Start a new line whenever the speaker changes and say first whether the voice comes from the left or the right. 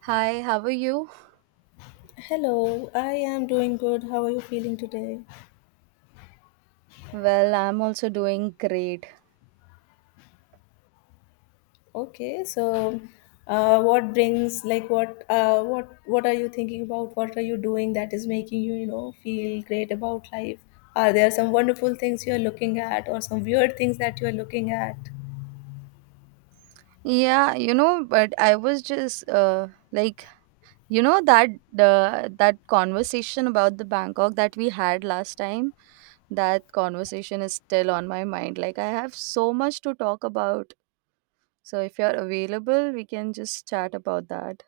right: Hi, how are you?
left: Hello, I am doing good. How are you feeling today?
right: Well, I'm also doing great.
left: Okay, so what brings like what are you thinking about? What are you doing that is making you, feel great about life? Are there some wonderful things you are looking at or some weird things that you are looking at?
right: Yeah, you know, but I was just like, you know that that conversation about the Bangkok that we had last time, that conversation is still on my mind. Like I have so much to talk about. So if you're available, we can just chat about that.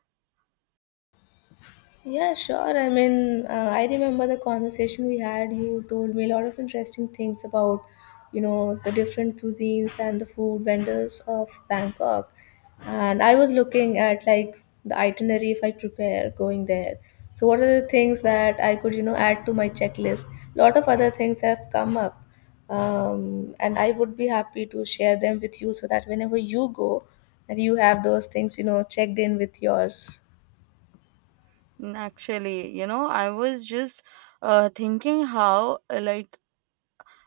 left: Yeah, sure. I mean, I remember the conversation we had. You told me a lot of interesting things about, the different cuisines and the food vendors of Bangkok. And I was looking at like the itinerary if I prepare going there. So, what are the things that I could, add to my checklist? A lot of other things have come up. And I would be happy to share them with you so that whenever you go, that you have those things, checked in with yours.
right: Mm, actually, you know, I was just thinking how like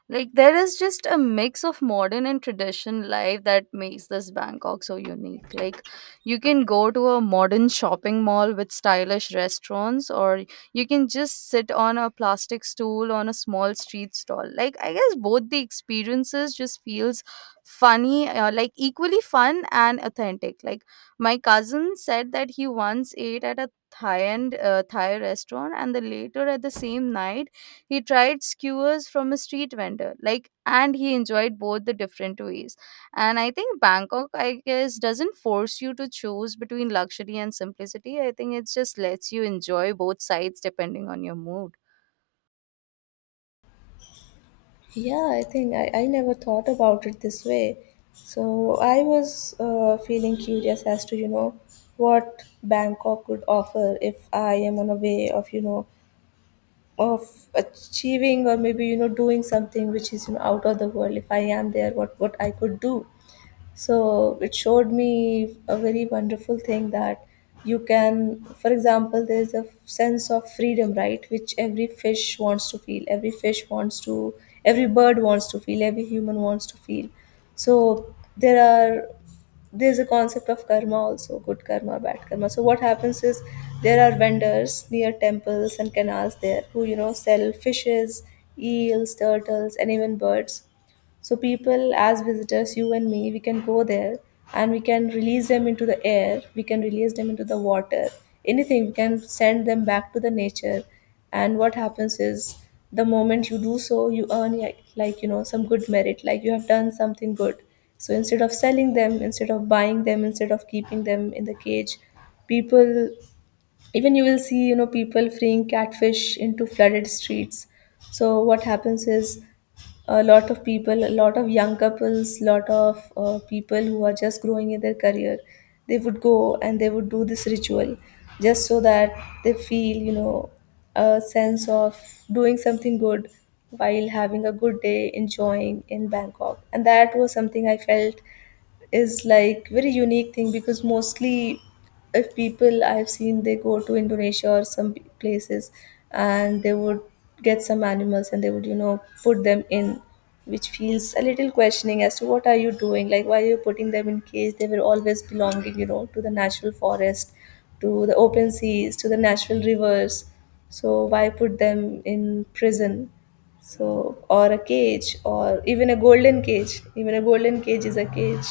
right: Like there is just a mix of modern and traditional life that makes this Bangkok so unique. Like you can go to a modern shopping mall with stylish restaurants or you can just sit on a plastic stool on a small street stall. Like I guess both the experiences just feels funny like equally fun and authentic. Like my cousin said that he once ate at a Thai and Thai restaurant and the later at the same night he tried skewers from a street vendor, like, and he enjoyed both the different ways. And I think Bangkok, I guess, doesn't force you to choose between luxury and simplicity. I think it just lets you enjoy both sides depending on your mood.
left: Yeah, I think I never thought about it this way. So I was feeling curious as to, what Bangkok could offer if I am on a way of, of achieving or maybe, doing something which is, out of the world. If I am there, what I could do. So it showed me a very wonderful thing that you can, for example, there's a sense of freedom, right? Which every fish wants to feel, every fish wants to, every bird wants to feel, every human wants to feel. So there's a concept of karma, also good karma, bad karma. So what happens is there are vendors near temples and canals there who sell fishes, eels, turtles, and even birds. So people, as visitors, you and me, we can go there, and we can release them into the air, we can release them into the water, anything. We can send them back to the nature. And what happens is, the moment you do so, you earn like some good merit, like you have done something good. So instead of selling them, instead of buying them, instead of keeping them in the cage, people, even you will see people freeing catfish into flooded streets. So what happens is, a lot of people, a lot of young couples, lot of people who are just growing in their career, they would go and they would do this ritual, just so that they feel a sense of doing something good while having a good day enjoying in Bangkok. And that was something I felt is like very unique thing, because mostly if people I've seen, they go to Indonesia or some places, and they would get some animals and they would put them in, which feels a little questioning as to what are you doing, like why are you putting them in cage? They were always belonging to the natural forest, to the open seas, to the natural rivers. So why put them in prison? So, or a cage, or even a golden cage. Even a golden cage is a cage.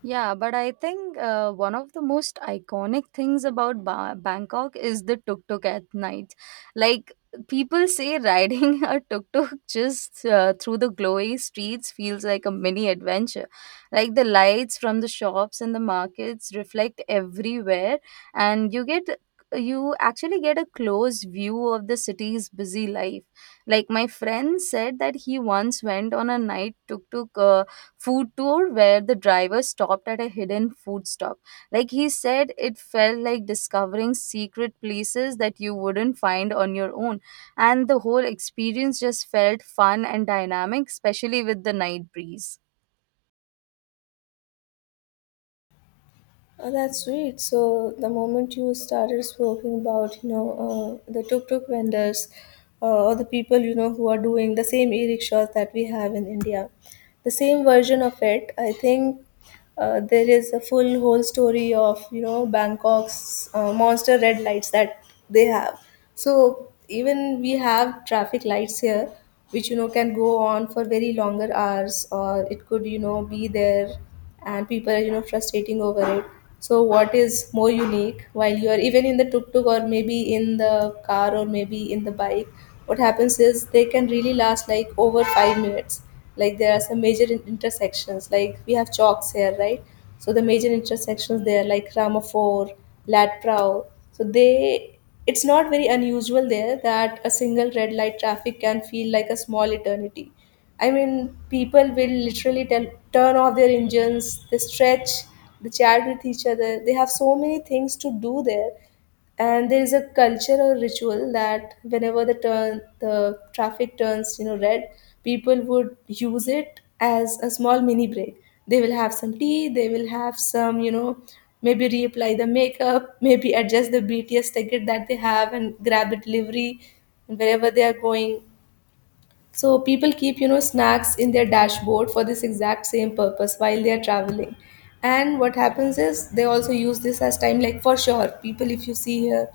right: Yeah, but I think one of the most iconic things about Bangkok is the tuk tuk at night. Like, people say riding a tuk tuk just through the glowy streets feels like a mini adventure. Like, the lights from the shops and the markets reflect everywhere, and you actually get a close view of the city's busy life. Like my friend said that he once went on a night tuk tuk food tour where the driver stopped at a hidden food stop. Like he said, it felt like discovering secret places that you wouldn't find on your own. And the whole experience just felt fun and dynamic, especially with the night breeze.
left: Oh, that's sweet. So the moment you started speaking about, the tuk-tuk vendors or the people, who are doing the same e-rickshaws that we have in India, the same version of it, I think there is a full whole story of, Bangkok's monster red lights that they have. So even we have traffic lights here, which, can go on for very longer hours, or it could, be there, and people are frustrating over it. So what is more unique, while you are even in the tuk-tuk or maybe in the car or maybe in the bike, what happens is they can really last like over 5 minutes. Like there are some major intersections, like we have chalks here, right? So the major intersections there, like Ramaphore, Latprau, so they, it's not very unusual there that a single red light traffic can feel like a small eternity. I mean, people will literally tell, turn off their engines, they stretch, they chat with each other. They have so many things to do there. And there is a culture or ritual that whenever the turn the traffic turns, red, people would use it as a small mini break. They will have some tea, they will have some, maybe reapply the makeup, maybe adjust the BTS ticket that they have and grab a delivery wherever they are going. So people keep, snacks in their dashboard for this exact same purpose while they are traveling. And what happens is they also use this as time, like for sure, people, if you see here,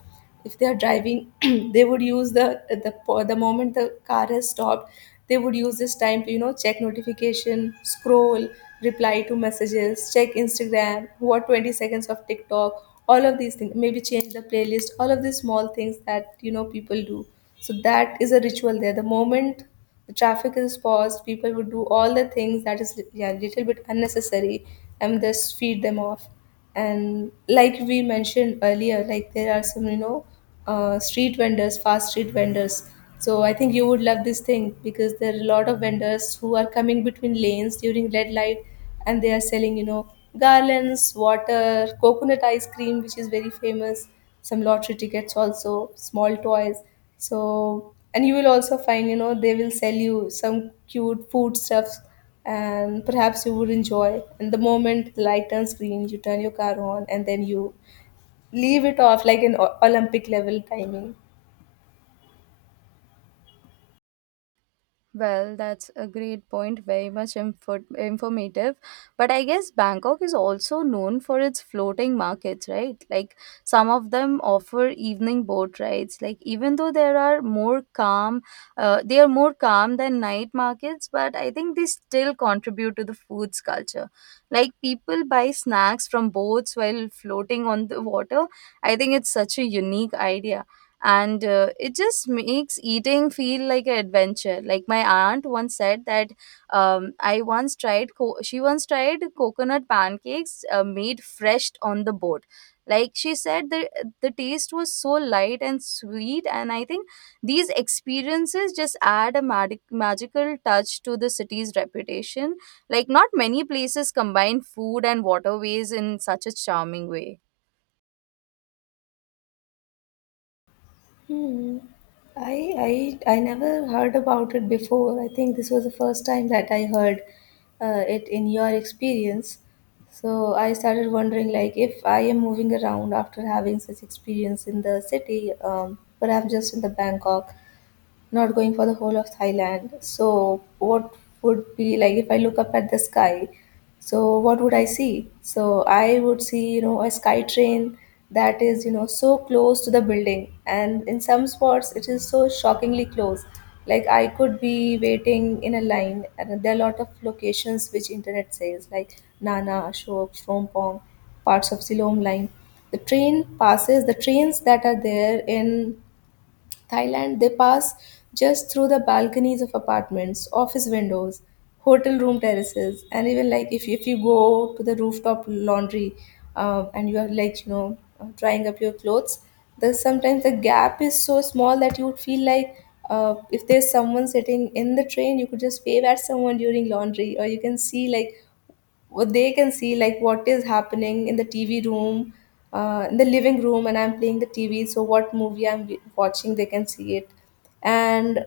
left: if they are driving they would use the the moment the car has stopped, they would use this time to check notification, scroll, reply to messages, check Instagram, what 20 seconds of TikTok, all of these things, maybe change the playlist, all of these small things that people do. So that is a ritual there, the moment the traffic is paused, people would do all the things that is, yeah, little bit unnecessary, and just feed them off. And like we mentioned earlier, like there are some street vendors, fast street vendors. So I think you would love this thing, because there are a lot of vendors who are coming between lanes during red light, and they are selling garlands, water, coconut ice cream, which is very famous, some lottery tickets also, small toys. So, and you will also find they will sell you some cute food stuffs, and perhaps you would enjoy. And the moment the light turns green, you turn your car on and then you leave it off like an Olympic level timing.
right: Well, that's a great point, very much informative. But I guess Bangkok is also known for its floating markets, right? Like some of them offer evening boat rides. Like even though there are more calm, they are more calm than night markets, but I think they still contribute to the food's culture. Like people buy snacks from boats while floating on the water. I think it's such a unique idea and it just makes eating feel like an adventure. Like my aunt once said that I once tried co- she once tried coconut pancakes made fresh on the boat. Like she said the taste was so light and sweet, and I think these experiences just add a magical touch to the city's reputation. Like not many places combine food and waterways in such a charming way.
left: Hmm. I never heard about it before. I think this was the first time that I heard it in your experience. So I started wondering, like, if I am moving around after having such experience in the city, perhaps just in the Bangkok, not going for the whole of Thailand. So, what would be like if I look up at the sky? So, what would I see? So, I would see, a sky train that is, so close to the building, and in some spots, it is so shockingly close. Like, I could be waiting in a line, and there are a lot of locations which internet says, like Nana, Ashok, Shrompong, parts of Siloam line. The train passes, the trains that are there in Thailand, they pass just through the balconies of apartments, office windows, hotel room terraces, and even like if you go to the rooftop laundry, and you are like drying up your clothes, the sometimes the gap is so small that you would feel like. If there's someone sitting in the train, you could just wave at someone during laundry, or you can see like what they can see, like what is happening in the TV room in the living room, and I'm playing the TV, so what movie I'm watching, they can see it. And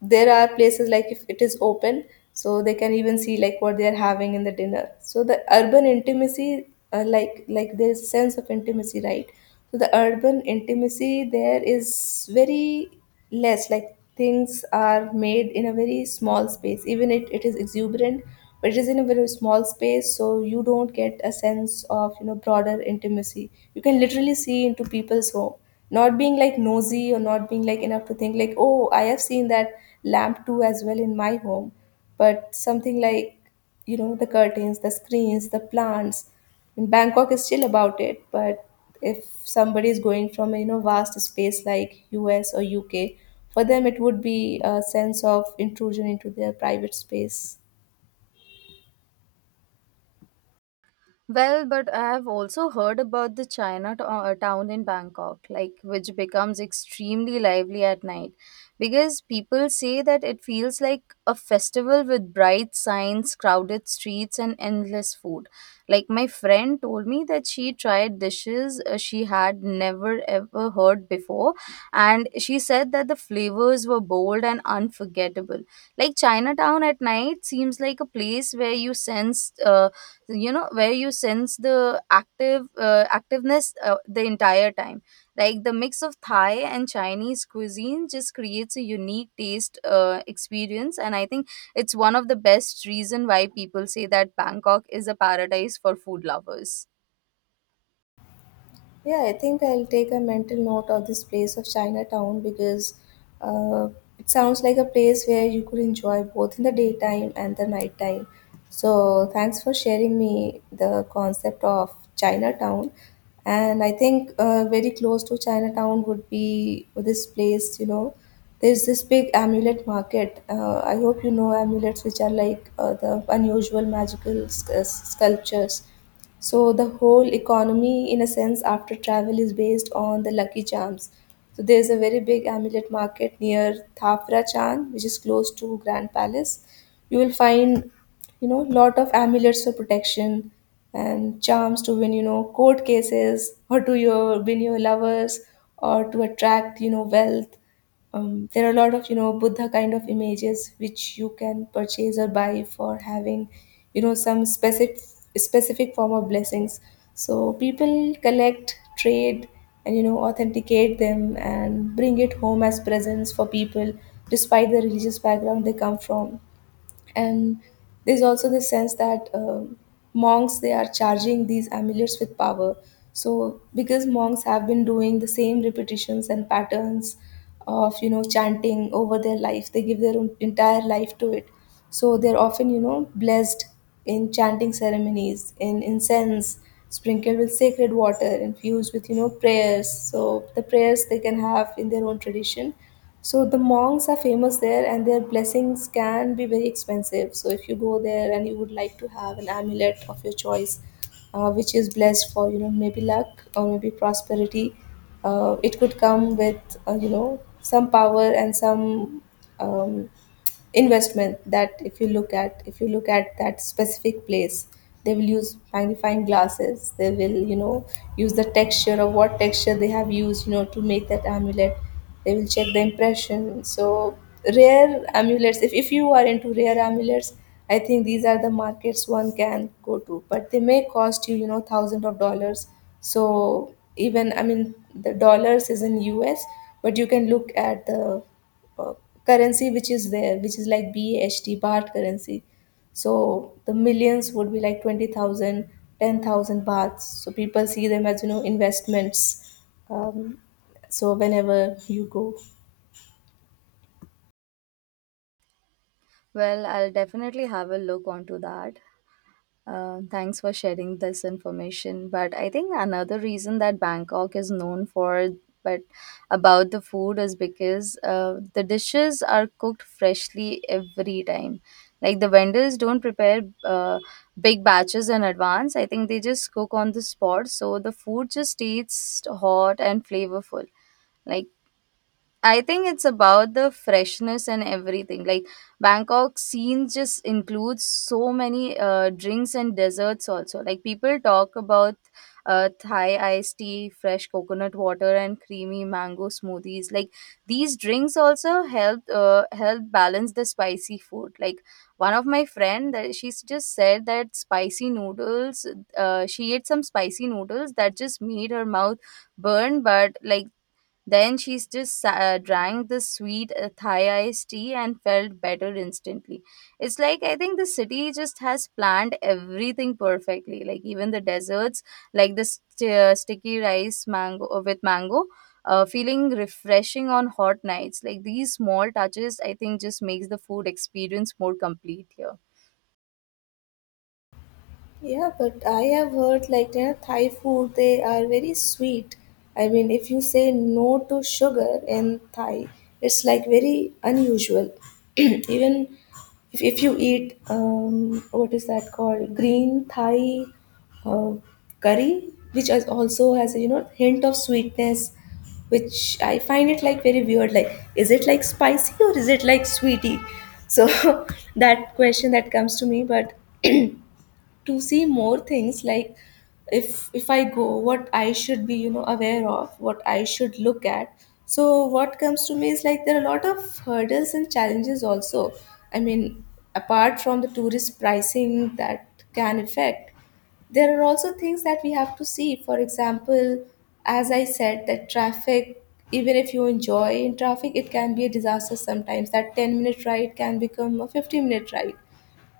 left: there are places like if it is open, so they can even see like what they are having in the dinner. So the urban intimacy, like there's a sense of intimacy, right? So the urban intimacy there is very less, like things are made in a very small space, even it is exuberant, but it is in a very small space, so you don't get a sense of broader intimacy. You can literally see into people's home, not being like nosy, or not being like enough to think like, oh, I have seen that lamp too as well in my home, but something like the curtains, the screens, the plants in Bangkok is still about it. But if somebody is going from a vast space like US or UK, for them it would be a sense of intrusion into their private space.
right: Well, but I have also heard about the town in Bangkok, like which becomes extremely lively at night because people say that it feels like a festival with bright signs, crowded streets, and endless food. Like my friend told me that she tried dishes she had never ever heard before, and she said that the flavors were bold and unforgettable. Like Chinatown at night seems like a place where you sense. You know where you sense the active activeness the entire time. Like the mix of Thai and Chinese cuisine just creates a unique taste experience, and I think it's one of the best reason why people say that Bangkok is a paradise for food lovers.
left: Yeah, I think I'll take a mental note of this place of Chinatown because uh, it sounds like a place where you could enjoy both in the daytime and the nighttime. So, thanks for sharing me the concept of Chinatown. And I think very close to Chinatown would be this place, there's this big amulet market. I hope you know amulets, which are like the unusual magical sculptures so the whole economy, in a sense, after travel is based on the Lucky Charms. So there's a very big amulet market near Thapra Chan, which is close to Grand Palace. You will find, lot of amulets for protection and charms to win, court cases or to your win your lovers or to attract, wealth. There are a lot of buddha kind of images which you can purchase or buy for having some specific form of blessings. So people collect, trade, and authenticate them and bring it home as presents for people, despite the religious background they come from. And there's also the sense that monks, they are charging these amulets with power. So because monks have been doing the same repetitions and patterns of chanting over their life, they give their own entire life to it. So they're often blessed in chanting ceremonies, in incense, sprinkled with sacred water infused with prayers, so the prayers they can have in their own tradition. So the monks are famous there, and their blessings can be very expensive. So if you go there and you would like to have an amulet of your choice, which is blessed for maybe luck or maybe prosperity, it could come with some power and some um, investment. That if you look at that specific place, they will use magnifying glasses, they will use the texture of what texture they have used to make that amulet. They will check the impression. So rare amulets, if you are into rare amulets, I think these are the markets one can go to, but they may cost you you know thousands of dollars. So even, I mean, the dollars is in US, but you can look at the uh, currency which is there, which is like BHT, baht currency. So the millions would be like 20,000, 10,000 baths. So people see them as, you know, investments. Um, so whenever you go.
right: Well, I'll definitely have a look onto that. Thanks for sharing this information. But I think another reason that Bangkok is known for, but about the food is because the dishes are cooked freshly every time. Like the vendors don't prepare big batches in advance. I think they just cook on the spot, so the food just tastes hot and flavorful. Like I think it's about the freshness and everything. Like Bangkok scene just includes so many drinks and desserts also. Like people talk about Thai iced tea, fresh coconut water, and creamy mango smoothies. Like these drinks also help help balance the spicy food. Like one of my friend, that she's just said that spicy noodles. She ate some spicy noodles that just made her mouth burn, but like then she just drank the sweet Thai iced tea and felt better instantly. It's like I think the city just has planned everything perfectly, like even the desserts, like the sticky rice mango with mango. Feeling refreshing on hot nights. Like these small touches I think just makes the food experience more complete here.
left: Yeah, but I have heard, like, you know, Thai food, they are very sweet. I mean, if you say no to sugar in Thai, it's like very unusual. Even if you eat what is that called, green Thai uh, curry, which is also has a, you know, hint of sweetness, which I find it like very weird. Like, is it like spicy or is it like sweetie? So that question that comes to me. But to see more things, like, if I go, what I should be, you know, aware of, what I should look at, so what comes to me is like there are a lot of hurdles and challenges also. I mean, apart from the tourist pricing that can affect, there are also things that we have to see. For example, as I said, that traffic, even if you enjoy in traffic, it can be a disaster sometimes, that 10-minute ride can become a 50-minute ride.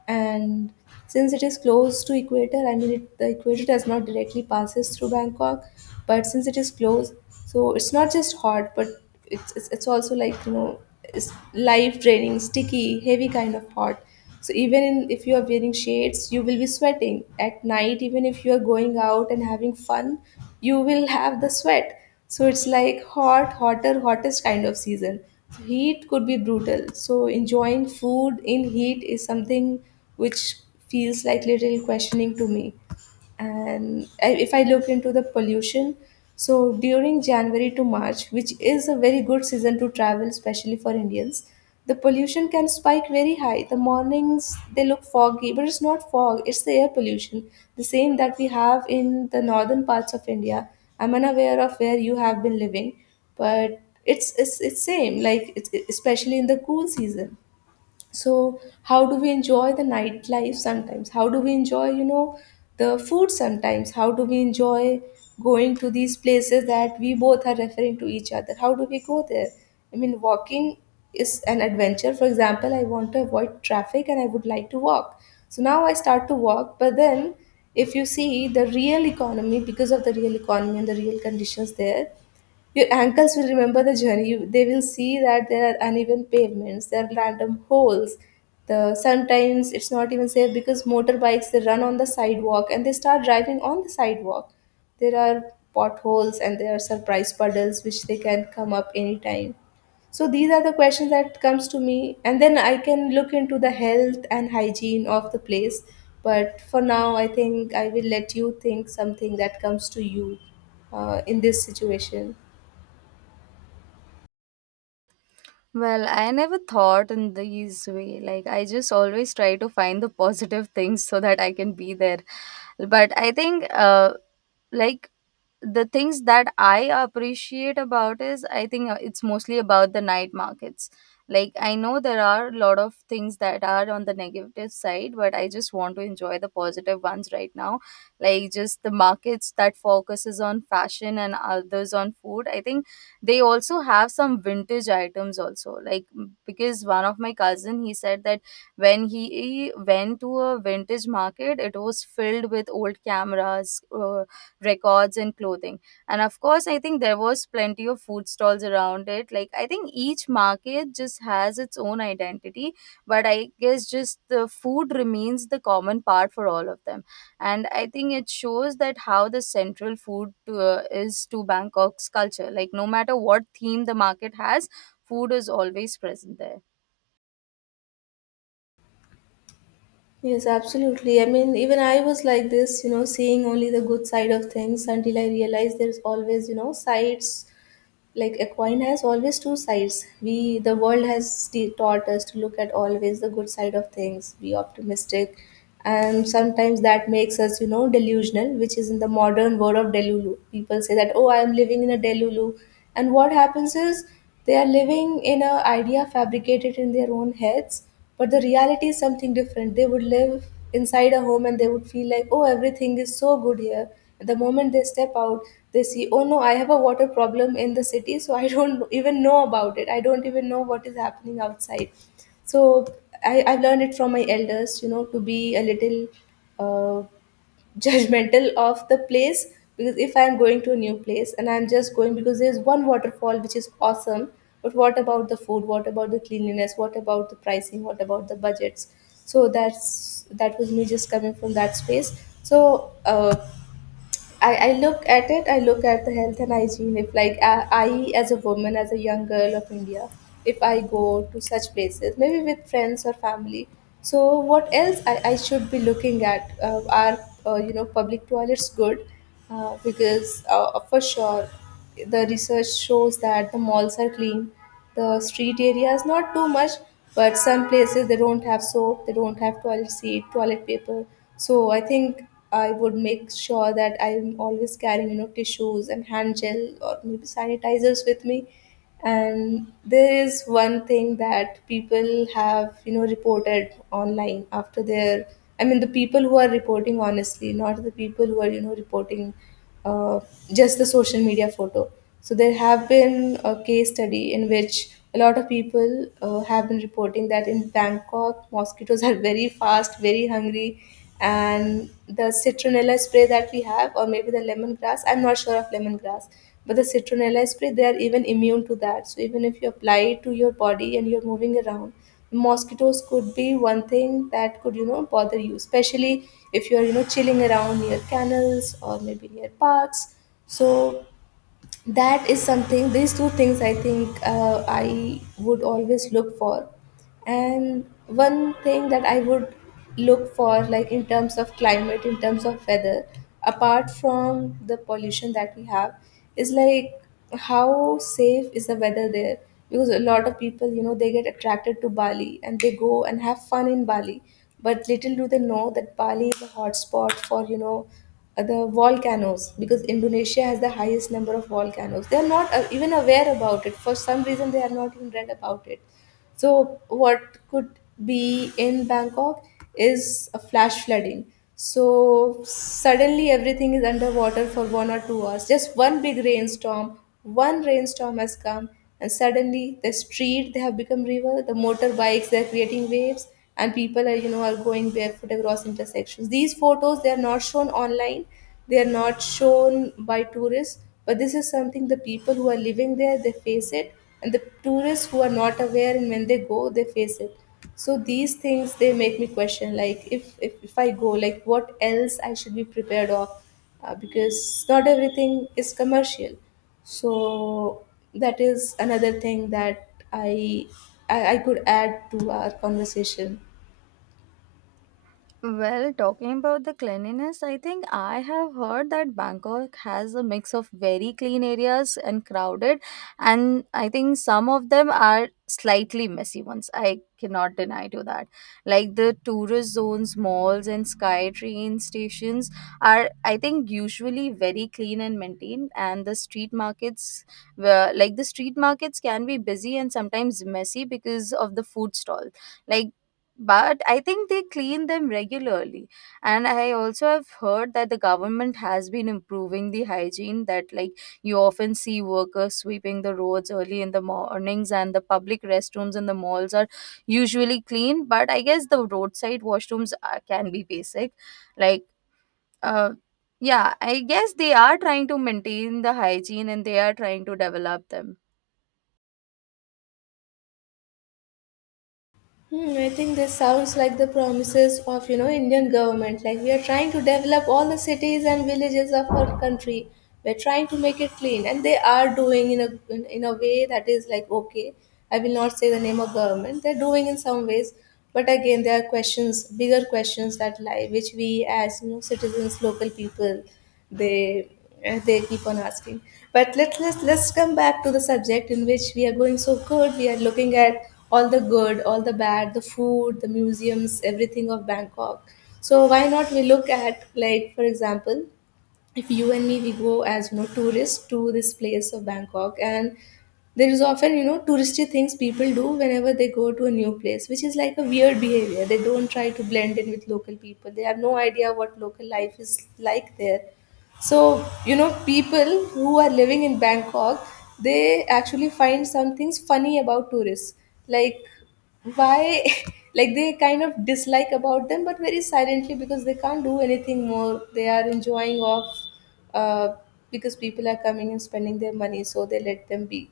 left: And since it is close to equator, I mean, the equator does not directly passes through Bangkok, but since it is close, so it's not just hot, but it's also like, you know, it's life draining, sticky, heavy kind of hot. So even in, if you are wearing shades, you will be sweating at night, even if you are going out and having fun, you will have the sweat. So it's like hot, hotter, hottest kind of season. So heat could be brutal. So enjoying food in heat is something which feels like little questioning to me. And I- if I look into the pollution, so during January to March, which is a very good season to travel, especially for Indians, the pollution can spike very high. The mornings, they look foggy, but it's not fog, it's the air pollution, the same that we have in the northern parts of India. I'm unaware of where you have been living, but it's same, like especially in the cool season. So how do we enjoy the nightlife sometimes, how do we enjoy, you know, the food sometimes, how do we enjoy going to these places that we both are referring to each other, how do we go there? I mean, walking is an adventure. For example, I want to avoid traffic and I would like to walk, so now I start to walk, but then if you see the real economy, because of the real economy and the real conditions there, your ankles will remember the journey. You, they will see that there are uneven pavements, there are random holes. The sometimes it's not even safe because motorbikes, they run on the sidewalk, and they start driving on the sidewalk. There are potholes and there are surprise puddles which they can come up anytime. So these are the questions that comes to me, and then I can look into the health and hygiene of the place. But for now, I think I will let you think something that comes to you in this situation.
right: Well, I never thought in these way. Like I just always try to find the positive things so that I can be there. But I think like the things that I appreciate about is I think it's mostly about the night markets. Like I know there are a lot of things that are on the negative side, but I just want to enjoy the positive ones right now. Like just the markets that focuses on fashion and others on food. I think they also have some vintage items also like because one of my cousin he said that when he went to a vintage market, it was filled with old cameras, records and clothing, and of course I think there was plenty of food stalls around it. Like I think each market just has its own identity, but I guess just the food remains the common part for all of them, and I think it shows that how the central food to, is to Bangkok's culture. Like no matter what theme the market has, food is always present there.
left: Yes, absolutely. I mean, even I was like this, you know, seeing only the good side of things until I realized there's always, you know, sides. Like a coin has always two sides. We, the world has taught us to look at always the good side of things, be optimistic, and sometimes that makes us, you know, delusional, which is in the modern word of delulu. People say that, oh, I am living in a delulu. And what happens is they are living in a idea fabricated in their own heads, but the reality is something different. They would live inside a home and they would feel like, oh, everything is so good here. The moment they step out, they see, oh no, I have a water problem in the city, so I don't even know about it, I don't even know what is happening outside. So I learned it from my elders, you know, to be a little uh, judgmental of the place. Because if I'm going to a new place and I'm just going because there's one waterfall which is awesome, but what about the food, what about the cleanliness, what about the pricing, what about the budgets? So that's, that was me just coming from that space. So I look at it, I look at the health and hygiene. If, like, as a woman, as a young girl of India, if I go to such places, maybe with friends or family, so what else I should be looking at? Are, you know, public toilets good? Because for sure, the research shows that the malls are clean, the street areas not too much. But some places, they don't have soap, they don't have toilet seat, toilet paper. So I think I would make sure that I'm always carrying, you know, tissues and hand gel or maybe sanitizers with me. And there is one thing that people have, you know, reported online after their, I mean, the people who are reporting honestly, not the people who are, you know, reporting uh, just the social media photo. So there have been a case study in which a lot of people have been reporting that in Bangkok, mosquitoes are very fast, very hungry, and the citronella spray that we have, or maybe the lemongrass. I'm not sure of lemongrass, but the citronella spray, they are even immune to that. So even if you apply it to your body and you're moving around, mosquitoes could be one thing that could, you know, bother you, especially if you are, you know, chilling around near canals or maybe near parks. So that is something, these two things I think I would always look for. And one thing that I would look for, like in terms of climate, in terms of weather, apart from the pollution that we have, is like, how safe is the weather there? Because a lot of people, you know, they get attracted to Bali and they go and have fun in Bali. But little do they know that Bali is a hotspot for, you know, the volcanoes, because Indonesia has the highest number of volcanoes. They are not even aware about it. For some reason, they are not even read about it. So, what could be in Bangkok is a flash flooding. So, suddenly everything is underwater for 1 or 2 hours. Just one big rainstorm, one rainstorm has come, and suddenly the street they have become river, the motorbikes they are creating waves, and people are, you know, are going barefoot across intersections. These photos they are not shown online, they are not shown by tourists, but this is something the people who are living there they face it, and the tourists who are not aware and when they go they face it. So these things they make me question like if I go, like what else I should be prepared of, because not everything is commercial. So that is another thing that I could add to our conversation.
right: Well, talking about the cleanliness, I think I have heard that Bangkok has a mix of very clean areas and crowded, and I think some of them are slightly messy ones. I cannot deny to that. Like the tourist zones, malls, and sky train stations are, I think, usually very clean and maintained, and the street markets, were like the street markets, can be busy and sometimes messy because of the food stall. Like but I think they clean them regularly, and I also have heard that the government has been improving the hygiene, that like you often see workers sweeping the roads early in the mornings, and the public restrooms in the malls are usually clean, but I guess the roadside washrooms are, can be basic. Like uh yeah, I guess they are trying to maintain the hygiene and they are trying to develop them.
left: Hmm, I think this sounds like the promises of, you know, Indian government. Like we are trying to develop all the cities and villages of our country. We're trying to make it clean, and they are doing in a in a way that is like okay. I will not say the name of government. They're doing in some ways, but again, there are questions, bigger questions that lie, which we, as you know, citizens, local people, they they keep on asking. But let's come back to the subject in which we are going. So good, we are looking at all the good, all the bad, the food, the museums, everything of Bangkok. So why not we look at, like, for example, if you and me we go as, you know, tourists to this place of Bangkok. And there is often, you know, touristy things people do whenever they go to a new place, which is like a weird behavior. They don't try to blend in with local people, they have no idea what local life is like there. So, you know, people who are living in Bangkok, they actually find some things funny about tourists. Like, why, like, they kind of dislike about them, but very silently because they can't do anything more. They are enjoying off, uh, because people are coming and spending their money, so they let them be.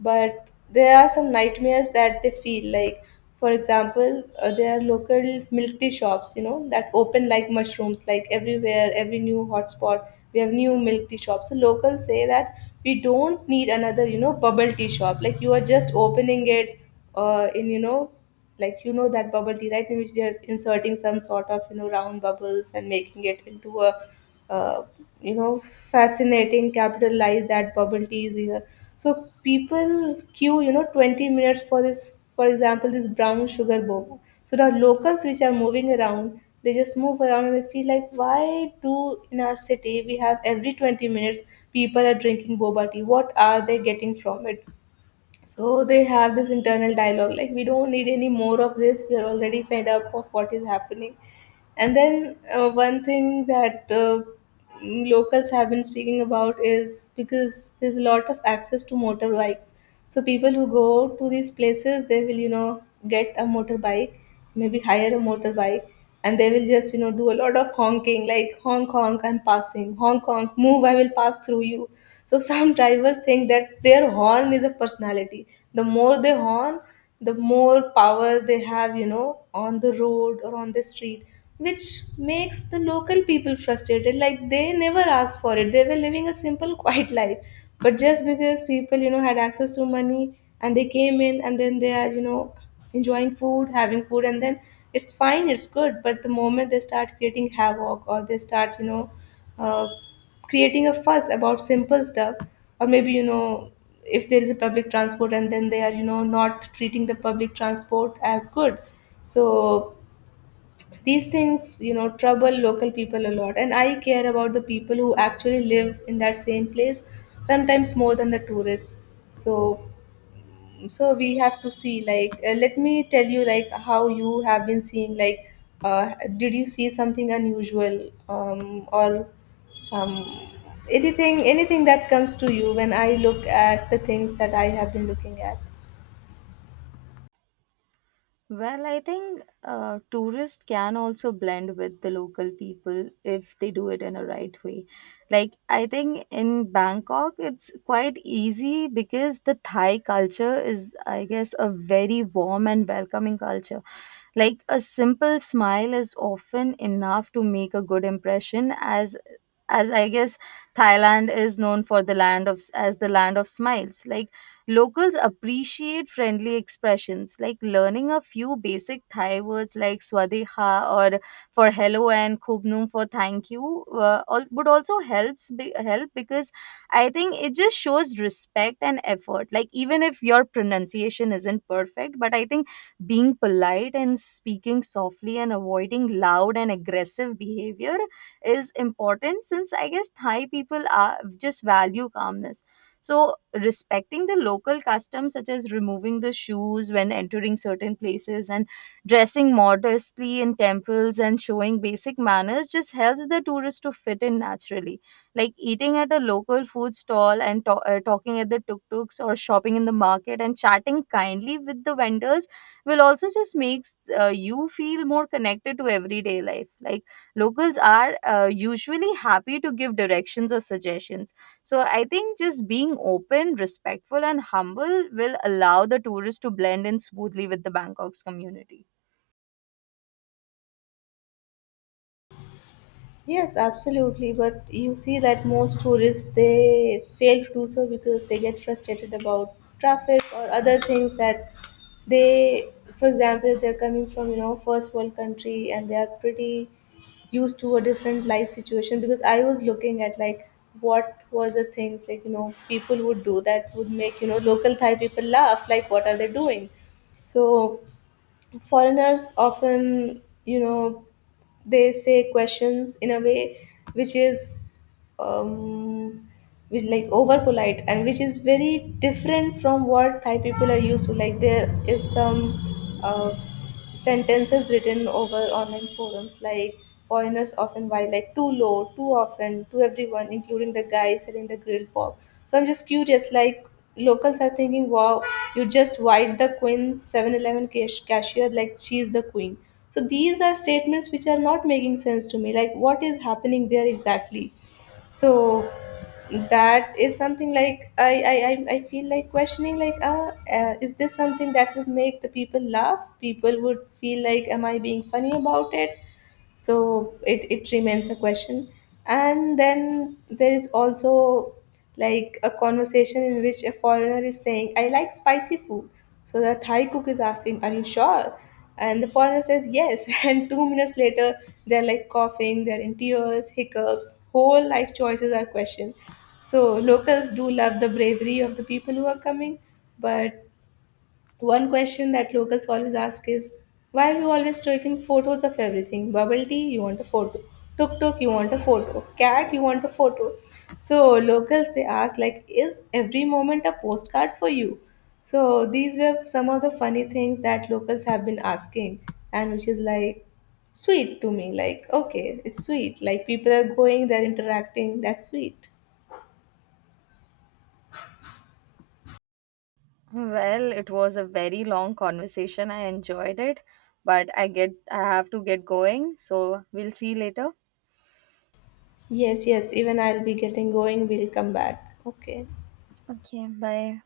left: But there are some nightmares that they feel like. For example, there are local milk tea shops, you know, that open like mushrooms, like everywhere every new hotspot we have new milk tea shops. So locals say that we don't need another, you know, bubble tea shop, like you are just opening it in, you know, like, you know, that bubble tea, right, in which they are inserting some sort of, you know, round bubbles and making it into a uh, you know, fascinating capitalize that bubble tea is here. So people queue, you know, 20 minutes for this, for example this brown sugar boba. So the locals which are moving around, they just move around and they feel like, why do in our city we have every 20 minutes people are drinking boba tea? What are they getting from it? So they have this internal dialogue, like, we don't need any more of this, we are already fed up of what is happening. And then one thing that locals have been speaking about is because there's a lot of access to motorbikes. So people who go to these places, they will, you know, get a motorbike, maybe hire a motorbike, and they will just, you know, do a lot of honking, like, honk honk, I'm passing, honk honk, move, I will pass through you. So some drivers think that their horn is a personality. The more they horn, the more power they have, you know, on the road or on the street, which makes the local people frustrated. Like, they never asked for it, they were living a simple quiet life. But just because people, you know, had access to money and they came in, and then they are, you know, enjoying food, having food, and then it's fine, it's good. But the moment they start creating havoc, or they start, you know, uh, creating a fuss about simple stuff, or maybe, you know, if there is a public transport and then they are, you know, not treating the public transport as good, so these things, you know, trouble local people a lot. And I care about the people who actually live in that same place sometimes more than the tourists. So, so we have to see, like, let me tell you, like, how you have been seeing, like, uh, did you see something unusual, or um, anything, anything that comes to you when I look at the things that I have been looking at.
right: Well, I think tourists can also blend with the local people if they do it in a right way. Like, I think in Bangkok, it's quite easy because the Thai culture is, I guess, a very warm and welcoming culture. Like, a simple smile is often enough to make a good impression, as I guess Thailand is known for the land of as the land of smiles. Like locals appreciate friendly expressions like learning a few basic Thai words, like swadeha or for hello and khubnum for thank you, would also help, because I think it just shows respect and effort. Like even if your pronunciation isn't perfect, but I think being polite and speaking softly and avoiding loud and aggressive behavior is important, since I guess Thai people are just value calmness. So, respecting the local customs, such as removing the shoes when entering certain places and dressing modestly in temples and showing basic manners, just helps the tourist to fit in naturally. Like eating at a local food stall and talking at the tuk tuks or shopping in the market and chatting kindly with the vendors will also just makes you feel more connected to everyday life. Like locals are usually happy to give directions or suggestions. So I think just being open, respectful, and humble will allow the tourist to blend in smoothly with the Bangkok's community.
left: Yes, absolutely. But you see that most tourists they fail to do so because they get frustrated about traffic or other things that they, for example, if they're coming from, you know, first world country and they are pretty used to a different life situation. Because I was looking at, like, what were the things, like, you know, people would do that would make, you know, local Thai people laugh. Like, what are they doing? So foreigners often, you know, they say questions in a way which is um which, like, over polite, and which is very different from what Thai people are used to. Like, there is some sentences written over online forums, like, foreigners often buy like too low too often to everyone, including the guy selling the grilled pork. So I'm just curious, like, locals are thinking, wow, you just white the queen 7-Eleven cashier like she's the queen. So these are statements which are not making sense to me, like, what is happening there exactly? So that is something, like, I I feel like questioning, like, is this something that would make the people laugh? People would feel like, am I being funny about it? So it remains a question. And then there is also like a conversation in which a foreigner is saying, I like spicy food. So the Thai cook is asking, are you sure? And the foreigner says, yes, and 2 minutes later they're like coughing, they're in tears, hiccups, whole life choices are questioned. So locals do love the bravery of the people who are coming. But one question that locals always ask is, why are you always taking photos of everything? Bubble tea, you want a photo. Tuk tuk, you want a photo. Cat, you want a photo. So locals they ask like, is every moment a postcard for you? So these were some of the funny things that locals have been asking, and which is like sweet to me. Like, okay, it's sweet. Like, people are going, they're interacting. That's sweet.
right: Well, it was a very long conversation. I enjoyed it, but I have to get going, so we'll see you later.
left: Yes, yes. Even I'll be getting going. We'll come back. Okay.
right: Okay, bye.